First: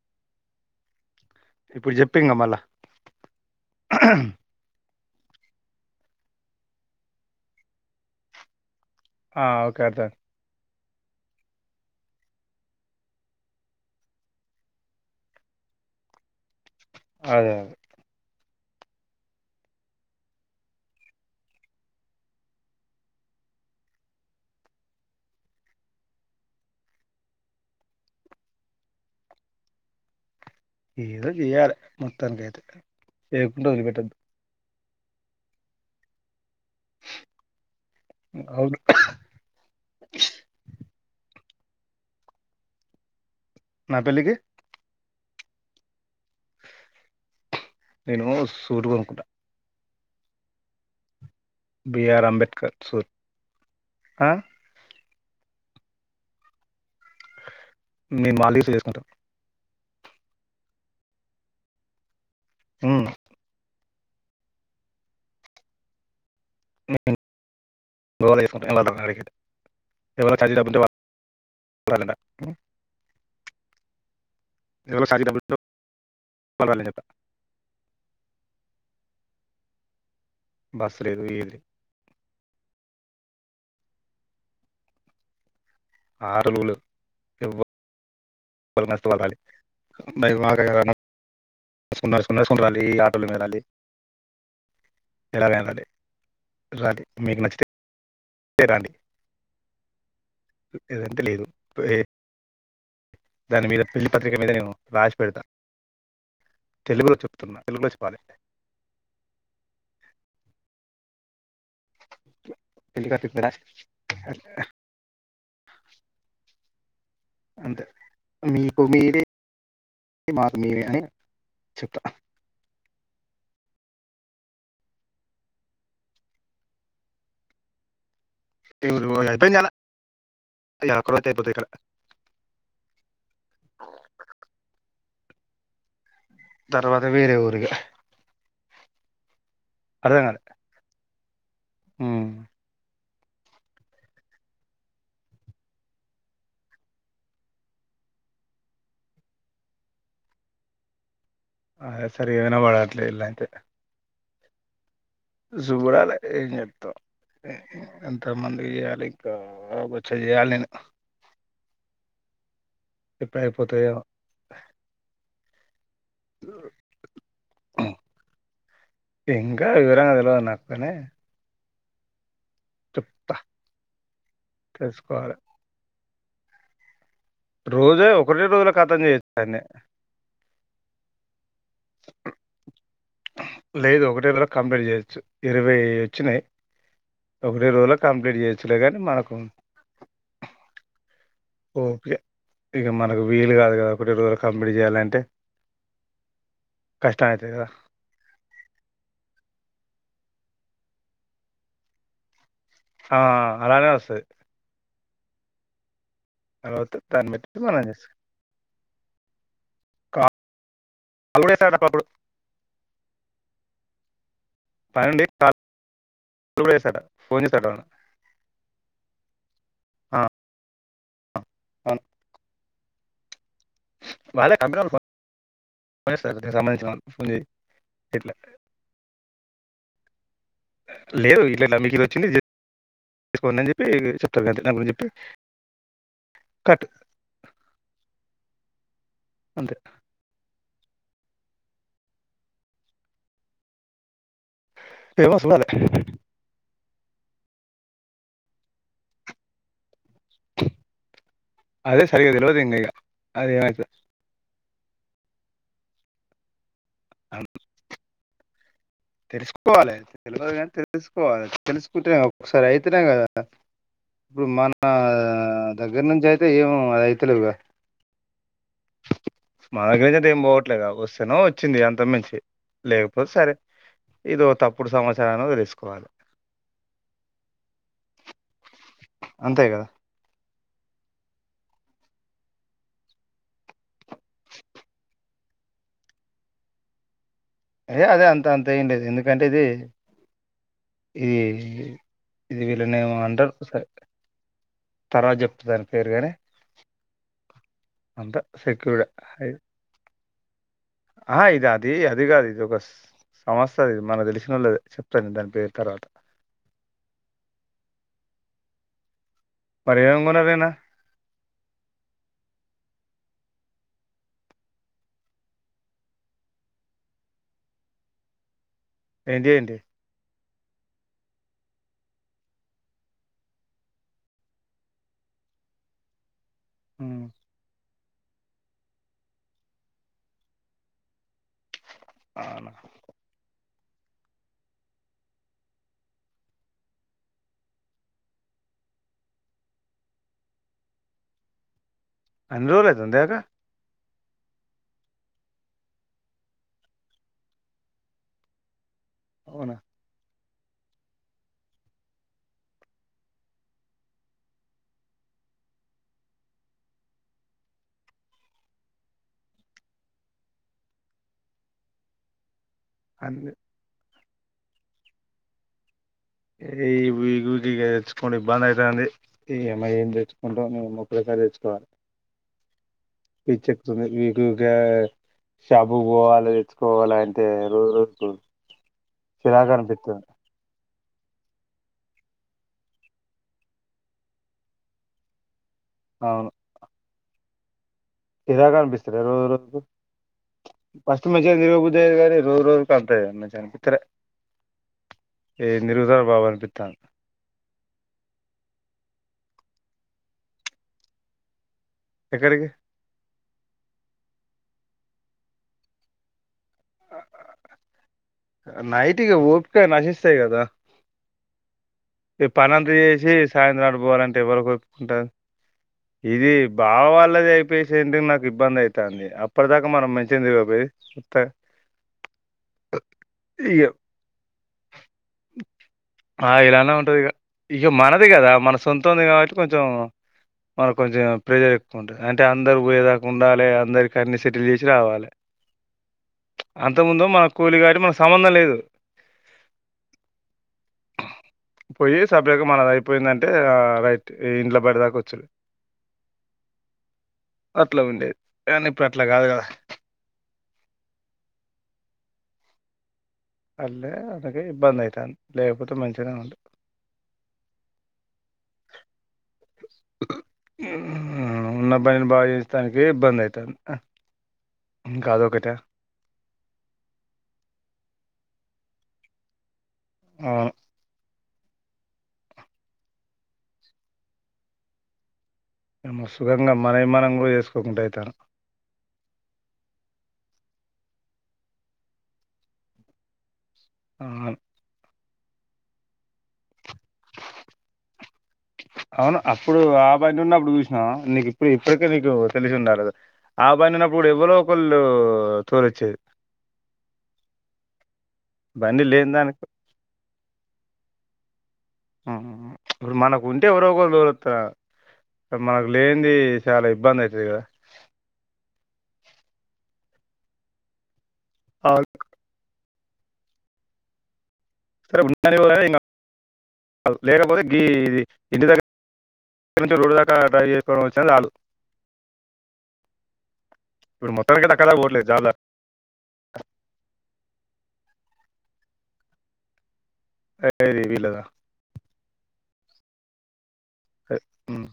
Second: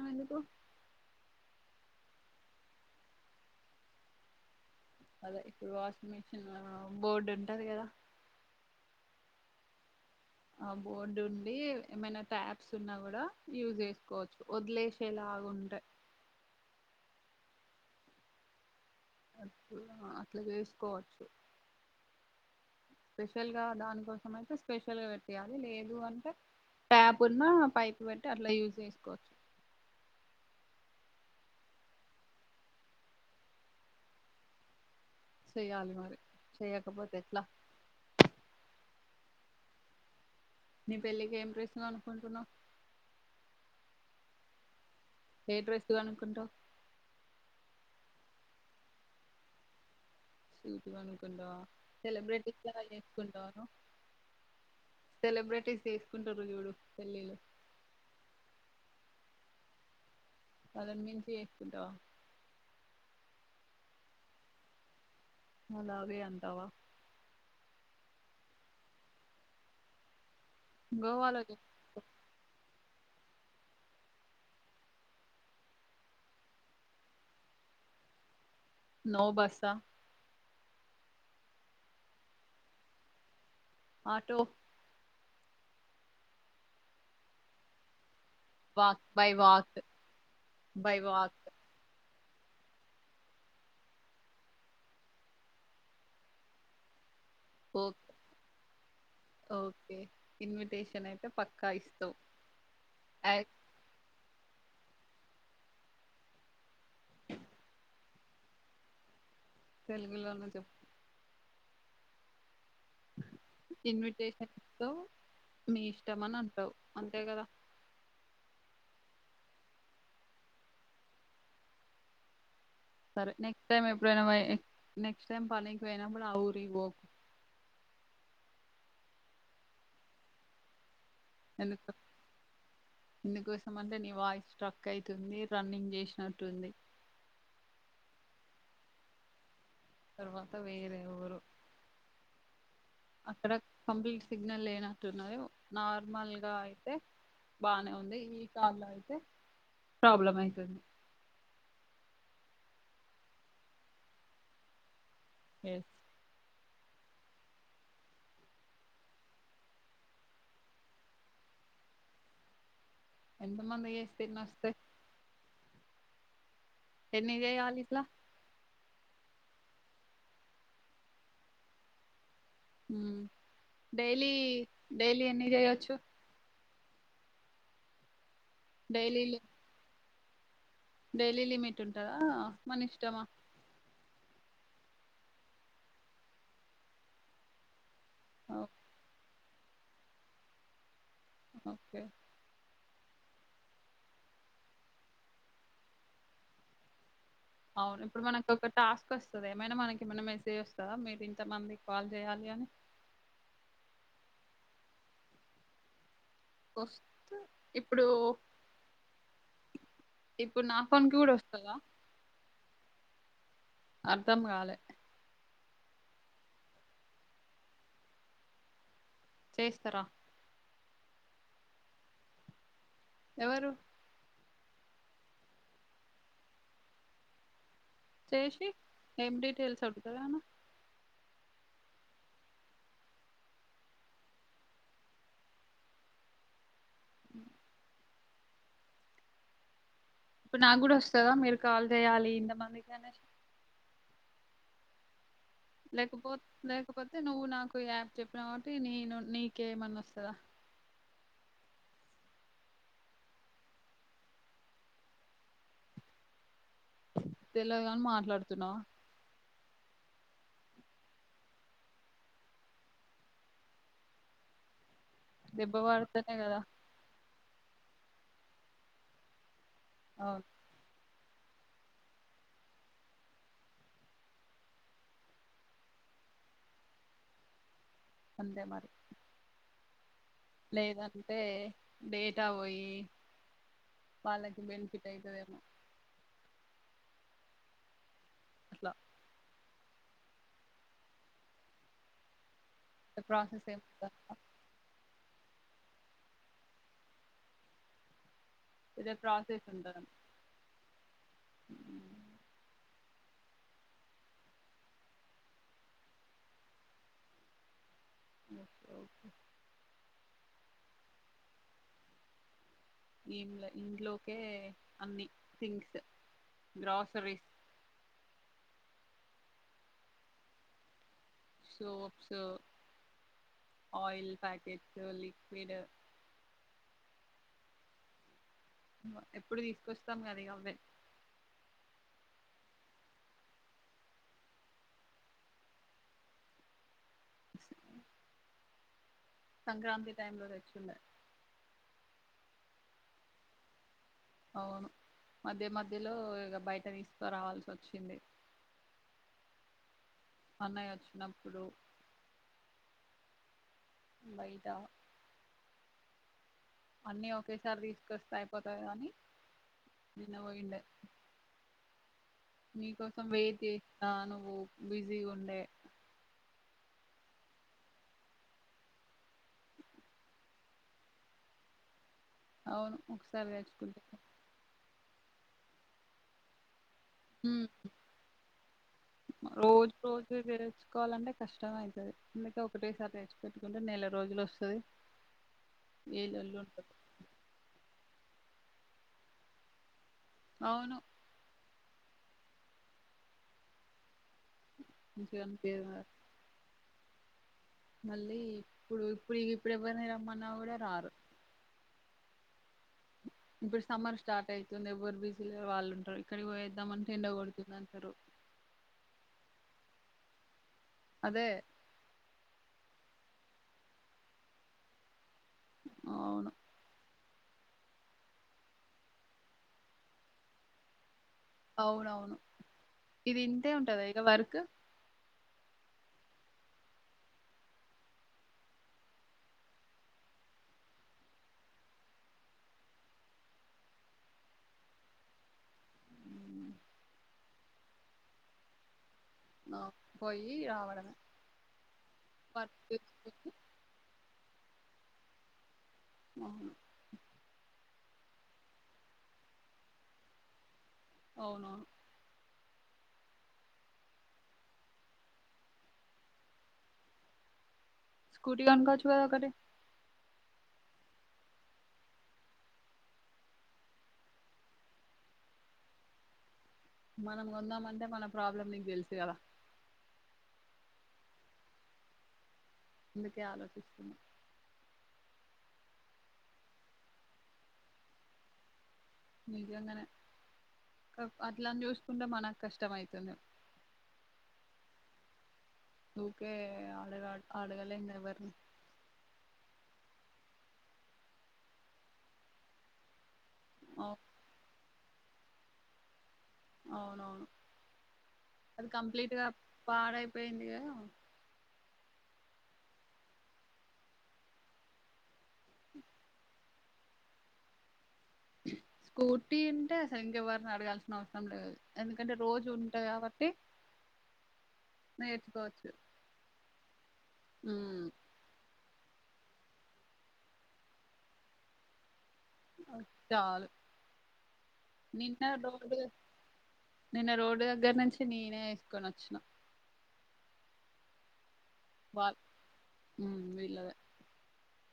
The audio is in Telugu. ఆ ఎందుకో ఇప్పుడు చెప్పా క మళ్ళా అదే ఇప్పుడు వాస్ మషన్ బోర్డు ఉంటది కదా ఆ ఓకే అదా ఆ బోర్డు ఉండి ఏమైనా ట్యాబ్స్ ఉన్నా కూడా యూజ చేసుకోవచ్చు వదిలేసేలాగాంటాయి అదే అదే అ అట్లా చేసుకోవచ్చు స్పెషల్గా దానికోసం అయితే స్పెషల్గా పెట్టేయాలి లేదు అంటే ట్యాప్ ఉన్నా పైప్ పెట్టి అట్లా యూజ్ చేసుకోవచ్చు ఏదో చెయాలి మొత్తానికైతే చేయకుంటూ వదిలిపెట్టద్దు చేయాల మారి చేయకపోతేట్లా అవును నీ పెళ్ళికి ఏం డ్రస్ కొనుకుంటున్నావు నా పెళ్లికి ఏ డ్రస్సు కొనుకుంట నేను సూటు కొనుక్కుంటా సూజ ను కుా బిఆర్ సెలబ్రేట్ అంబేద్కర్ ఇచ్చేలా సూట్ చేసుకుంటాను ఆ సెలబ్రిటీస్ చేసుకుంటారు చూడు పెళ్ళిళ్ళ మేము మాలీఫ చేసుకుంటాం పదిమంచి చేకుంట ఉమ్ అలావి అ బ ఎ అ ఎ గోవాలో ఇ సబ బళ చెపా నోబాసా బస్లేదుయలి ఆటో ఆరు నూలు వాక్ బై వాక్ [unintelligible] మ మా బై వాక్ సున్నారు సున్నారు సన్నరాలి ఆటోలు వెళ్రాలి ఎలాగ వెళాలి రాలి మీకు నష్ట ఓకే సర అండి ఓకే ఇన్విటేషన్ అయితే లేదు పక్కా ఏ ఇస్తాం దాని మీద పిల్లి పత్రిక మీదనే రాసి పెడతా తెలుగులో చెప్తున్నా తెలుగులో చెప్పాలి తెలుగులోన చెప్పు [inaudible] తెళ్లి క రా ఇన్విటేషన్ ఇస్తావు మీ ఇష్టం అని అంటావు. అంతే కదా అంతే మ్మ్ కు మీది మాకు మీరే అని చెప్ప సరే నెక్స్ట్ టైం ఎప్పుడైనా నెక్స్ట్ టైం పనికి పోయినప్పుడు ఆ ఊరికి ఒకు ఏ ఊరికి పోను అయిపోయిందడ ఎందుకు ఎందుకోసం అంటే నీ వాయిసు స్ట్రక్ అయి తుంది రన్నింగ్ చేసిన తర్వాత వేరే ఊరిగా అర్థం కాలే తర్వాత వేరే ఊరు ఉమ్ అక్కడ కంప్లీట్ సిగ్నల్ లేనట్టున్నది నార్మల్గా అయితే బానే ఉంది ఈ కాలో అయితే ప్రాబ్లం అయితుంది. అ సరే ఏవనా బాళద్లే ఇల్లైతే ఎస్ జుబరాలే ఎం ఎంతమందికి చేయాలి ఇంకా వచ్చే బోచెడు చేయాలి నేను ఎప్పుడు ఎంత అయిపోతాయో మందికి చేస్తే ఎన్ని వస్తయి ఎన్ని చేయాలి ఇట్లా ఇంకా వివరంగా తెలువది నాకు గాని డైలీ డైలీ తెలుసుకోవాలి ఎన్ని చేయచ్చు. రోజు కొది రోజులు ఖతం డైలీ చేయచ్చాన్ని డైలీ లిమిట్ ఉంటారా మన ఇష్టమా లేదు ఒకటే రోజుల కంప్లీట్ చేయొచ్చు ఇరవై వచ్చినాయి ఒకటే రోజుల కంప్లీట్ చేయచ్చులే కానీ మనకు ఓకే ఇగా మనకు వీలు కాదు కద ఒక్కటే రోజుల కంప్లీట్ చేయాలంటే కష్ట అవును ఇప్పుడు మనకు ఒక టాస్క్ వస్తది ఏమైనా మనకి ఏమన్నా మెసేజ్ వస్తా మీరు ఇంతమందికి కాల్ చేయాలి అని ఆ అలానే వస్తది. అలావా దన్ వస్తు పట్టు మనంస్ ఇప్పుడు ఇప్పుడు నా ఫోన్ కి కూడా వస్తద అ అర్థం కాలే ట పోని సట చేస్తార అను ఎవరు వాళ్ళ క ప [unintelligible] జయశ్రీ ఎమిటి తెలుసా తిక్కదనా లేదు ఇలా ఇలా మీకు ఇది వచ్చింది చేసుకోం అని చెప్పి చెప్తారు దాని గురించి చెప్పి కట్ అ అంతే ఇప్పుడు నాకు కూడా వస్తదా మీరు కాల్ చేయాలి ఇంతమంది కానే ఏవ ఫ్లగ్ బోత్ ఫ్లగ్ కాకపోతే నువ్వు నాకు యాప్ చెప్పిన కాబట్టి నీను నీకేమన్నా వస్త స అదే సరిగా తెలివదు ఇంగ కా అది ఏమ తెలవదుగాని మాట్లాడు తున్నావా తెలుసుకోవాలి తెలవదు కానీ తెలుసుకోవాలి తెలుసుకుంటే ఒకసారి అవుతునేం కదా ఇప్పుడు మన దెబ్బ దగ్గర నుంచి పడితేనే అయితే కదా ఏమ అయితులేవుగా మన దగ్గర నుంచి అయితే ఏం అవును పోవట్లే కదా వస్త ను వచ్చింది అంత మించి లేకపోతే సరే ఇదో తప్పుడు సమాచారాన్ని తెలుసుకోవాలి అంతే మరి అంతే కదా లేదంటే డేటా పోయి వాళ్ళకి బెనిఫిట్ అయితుందేమో ఏయ అదే అంత అ అంతే అట్లా లేదు ఎందుకంటే ఇది ఇ ఇది వీళ్ళనేమో అంటారు ప్రాసెస్ ఏం తర్వాత చెప్తా దాని పేరుగాని అంత సెక్యూర్ ఇదే ప్రాసెస్ ఉంటది ఆ ఇది అది అది కాది ఇది బస్ సమస్ ఇది మన తెలిసిన వాళ్ళ చెప్తండి దాని పేరు కరట ఓకే ఓకే పేంగదేనా ఇ ఇంట్లోకే అన్ని థింగ్స్ గ్రాసరీస్ ఏంటి ఏంటి సోప్స్ ఆయిల్ పాయాకెట్స్ లిక్విడ్ ఉమ్ ఉమ్ ఎప్పుడు తీసుకొస్తాం కద అవే అవునా స సంక్రాంతి టైమ్ లో తెచ్చి ఉండ అన్ని రోజులు అవుతుందాక అవును మధ్య మధ్యలో ఇక బయట తీసుకురావాల్సి వచ్చింది అవునా పన్నయ వచ్చినప్పుడు బయట అన్నీ ఒకేసారి తీసుకొస్తే అయిపోతంది అని నిన్న పోయిండే మీకోసం అన్ని వేయిది నను బిజీ ఉండే ఏ తెచ్చుకోండి ఇబ్బంది అవుతుంది ఈమఐ ఏం తెచ్చుకుంటో నుే ఒక్కసారి తెచ్చుకోవాలి అవును ఒకసారి తెచ్చుకుంటే పిచ్చెక్కుతుంద మీకుగా షాపుక్ బోవాలే పోవాల అంతే ఉమ్ రోజు రోజుకు చిరాగ్ అనిపితుంది కోవాలంటే కష్టం అయితది. అందుక ఒకటేసారి తేర్చి పెెట్టుకుంటే నెల రోజులు వస్తది. ఏ లొల్లి ఉండదు చిరాగానబిస్తద్ గా రోజు రోజ్క్ అవును ఫస్ట్ మెసేజ్ [unintelligible] న [unintelligible] ఏమో గాని రోజ్ రోజ్ కష్టమే మంచిగా అనిపితలే మంచిగా అనిపియదు ఎన్ని కదా రోజులు రా బాబు అనిపితంది మళ్ళీ ఇప్పుడు ఇప్పుడు ఇప్పుడిగా ఎవర్ని రమ్మన్నా కూడా రారు ఎక్కడికి ఇప్పుడు సమ్మర్ స్టార్ట్ అయితుంది. ఎవరు బిజీ వాళ్ళుంటారు ఇక్కడికి పోయే దమన్టే ఎండగొడుతుందంటారు. నైటిగా ఒపిక నశిస్తాయి కదా అదే ఈ పనంతా చేసి సాయంత్రం అటు పోవాలంటే ఎవలకు ఒపీకుంటది ఇది అవును బావా వాల కులదయ్ పేషెంట్ ఐయి నాకు ఇబ్బంది ఐతంది అప్పటి దాకా మనం మంచిగన్ దిగపోయి అవునవును ఇది ఇంతే ఇక ఉంటద ఇగ వర్క్ ఆ ఇలానే ఉంటది ఇగ ఇగ మనది కదా మన సొంతంది కాబట్టి కొంచెం మనకు కొంచెం ప్రెజర్ ఎక్కువ ఉంటది అంటే అందరు పోయేదాక ఉండాలి అందరికి అన్ని సెటిల్ చేసి రావాలి ప్చ్ అంత ముందు మన కూలి కాట్ మన సంబంధం లేదు నా పోయి రావడమే పోయి పర్ [unintelligible] ఏ ఇంట్లో పడదాక ఒచ్చద్ ఆ అట్లా ఉండేది కానీ ఇప్పుడు అట్లా కాదు కదా అవునవును అళే అనకి ఇబ్బంది ఐతంది లేకపోతే మంచిగనే ఉండు స్కూటీ కొనుకాచ్చు కదా ఒకటి ఉన్న బనిని బాగా చేయించటడానికి ఇబ్బంది ఐతంది ఇంకాదొకట మనం కొందామంటే మన ప్రాబ్లం నీకు తెలుసు కదా ఆవును ఇందుకే ఆలోచిస్తున్న ఏమో సుఖంగా మనవి మనం కూడా చేసుకోకుండా ఐతంది నిజంగనే అట్ల అని జస్కుంటే మనకు కష్టమైతాంది ఆవను ఊకే అలిల అడగలేం ఎవరిని అవును అప్పుడు ఆ బండి ఉన్నప్పుడు చూసినా నీకు ఇప్పుడు ఇప్పటికే నీకు తెలిసి ఉండాలే ఆ బండి ఉప్పుడు అవు- కూడా ఎవలో ఒకల్ ఊ తోలచ్చది అవునవును అది బండి లేని కంప్లీట్ గా దానికి పాడైపోయింది గని ప్చ్ ఇప్పుడు మనకు ఉంటే ఎవరో ఒకరు డోళ్తా మనకు లేనిది చాలా ఇబ్బంది ఐతది కదా స్కూటీ అంటేసలు ఇంక ఎవరిని అడగాల్సిన అవసరం పన్లే అవును, ఎందుకంటే రోజు ఉ టె యబట్టి సరే [unintelligible] ఏం గాదు లేకపోతే ఉమ్, గీది ఇంటి దగ్గర ఇక్క నుంచి రోడ్డుదాకా డ్రైవ్ చేసుకోవడం వచ్చిన సాలు చాలు అక్కడ దాకా పోవట్లేదు నిన్న జాబ్లా రోడ్ నిన్న రోడ్డు దగ్గర నుంచి నేనే ఇక నచ్చిన ఏ ర వీలదా వాల్ ఉమ్ వెలాధే ఏ ఉమ్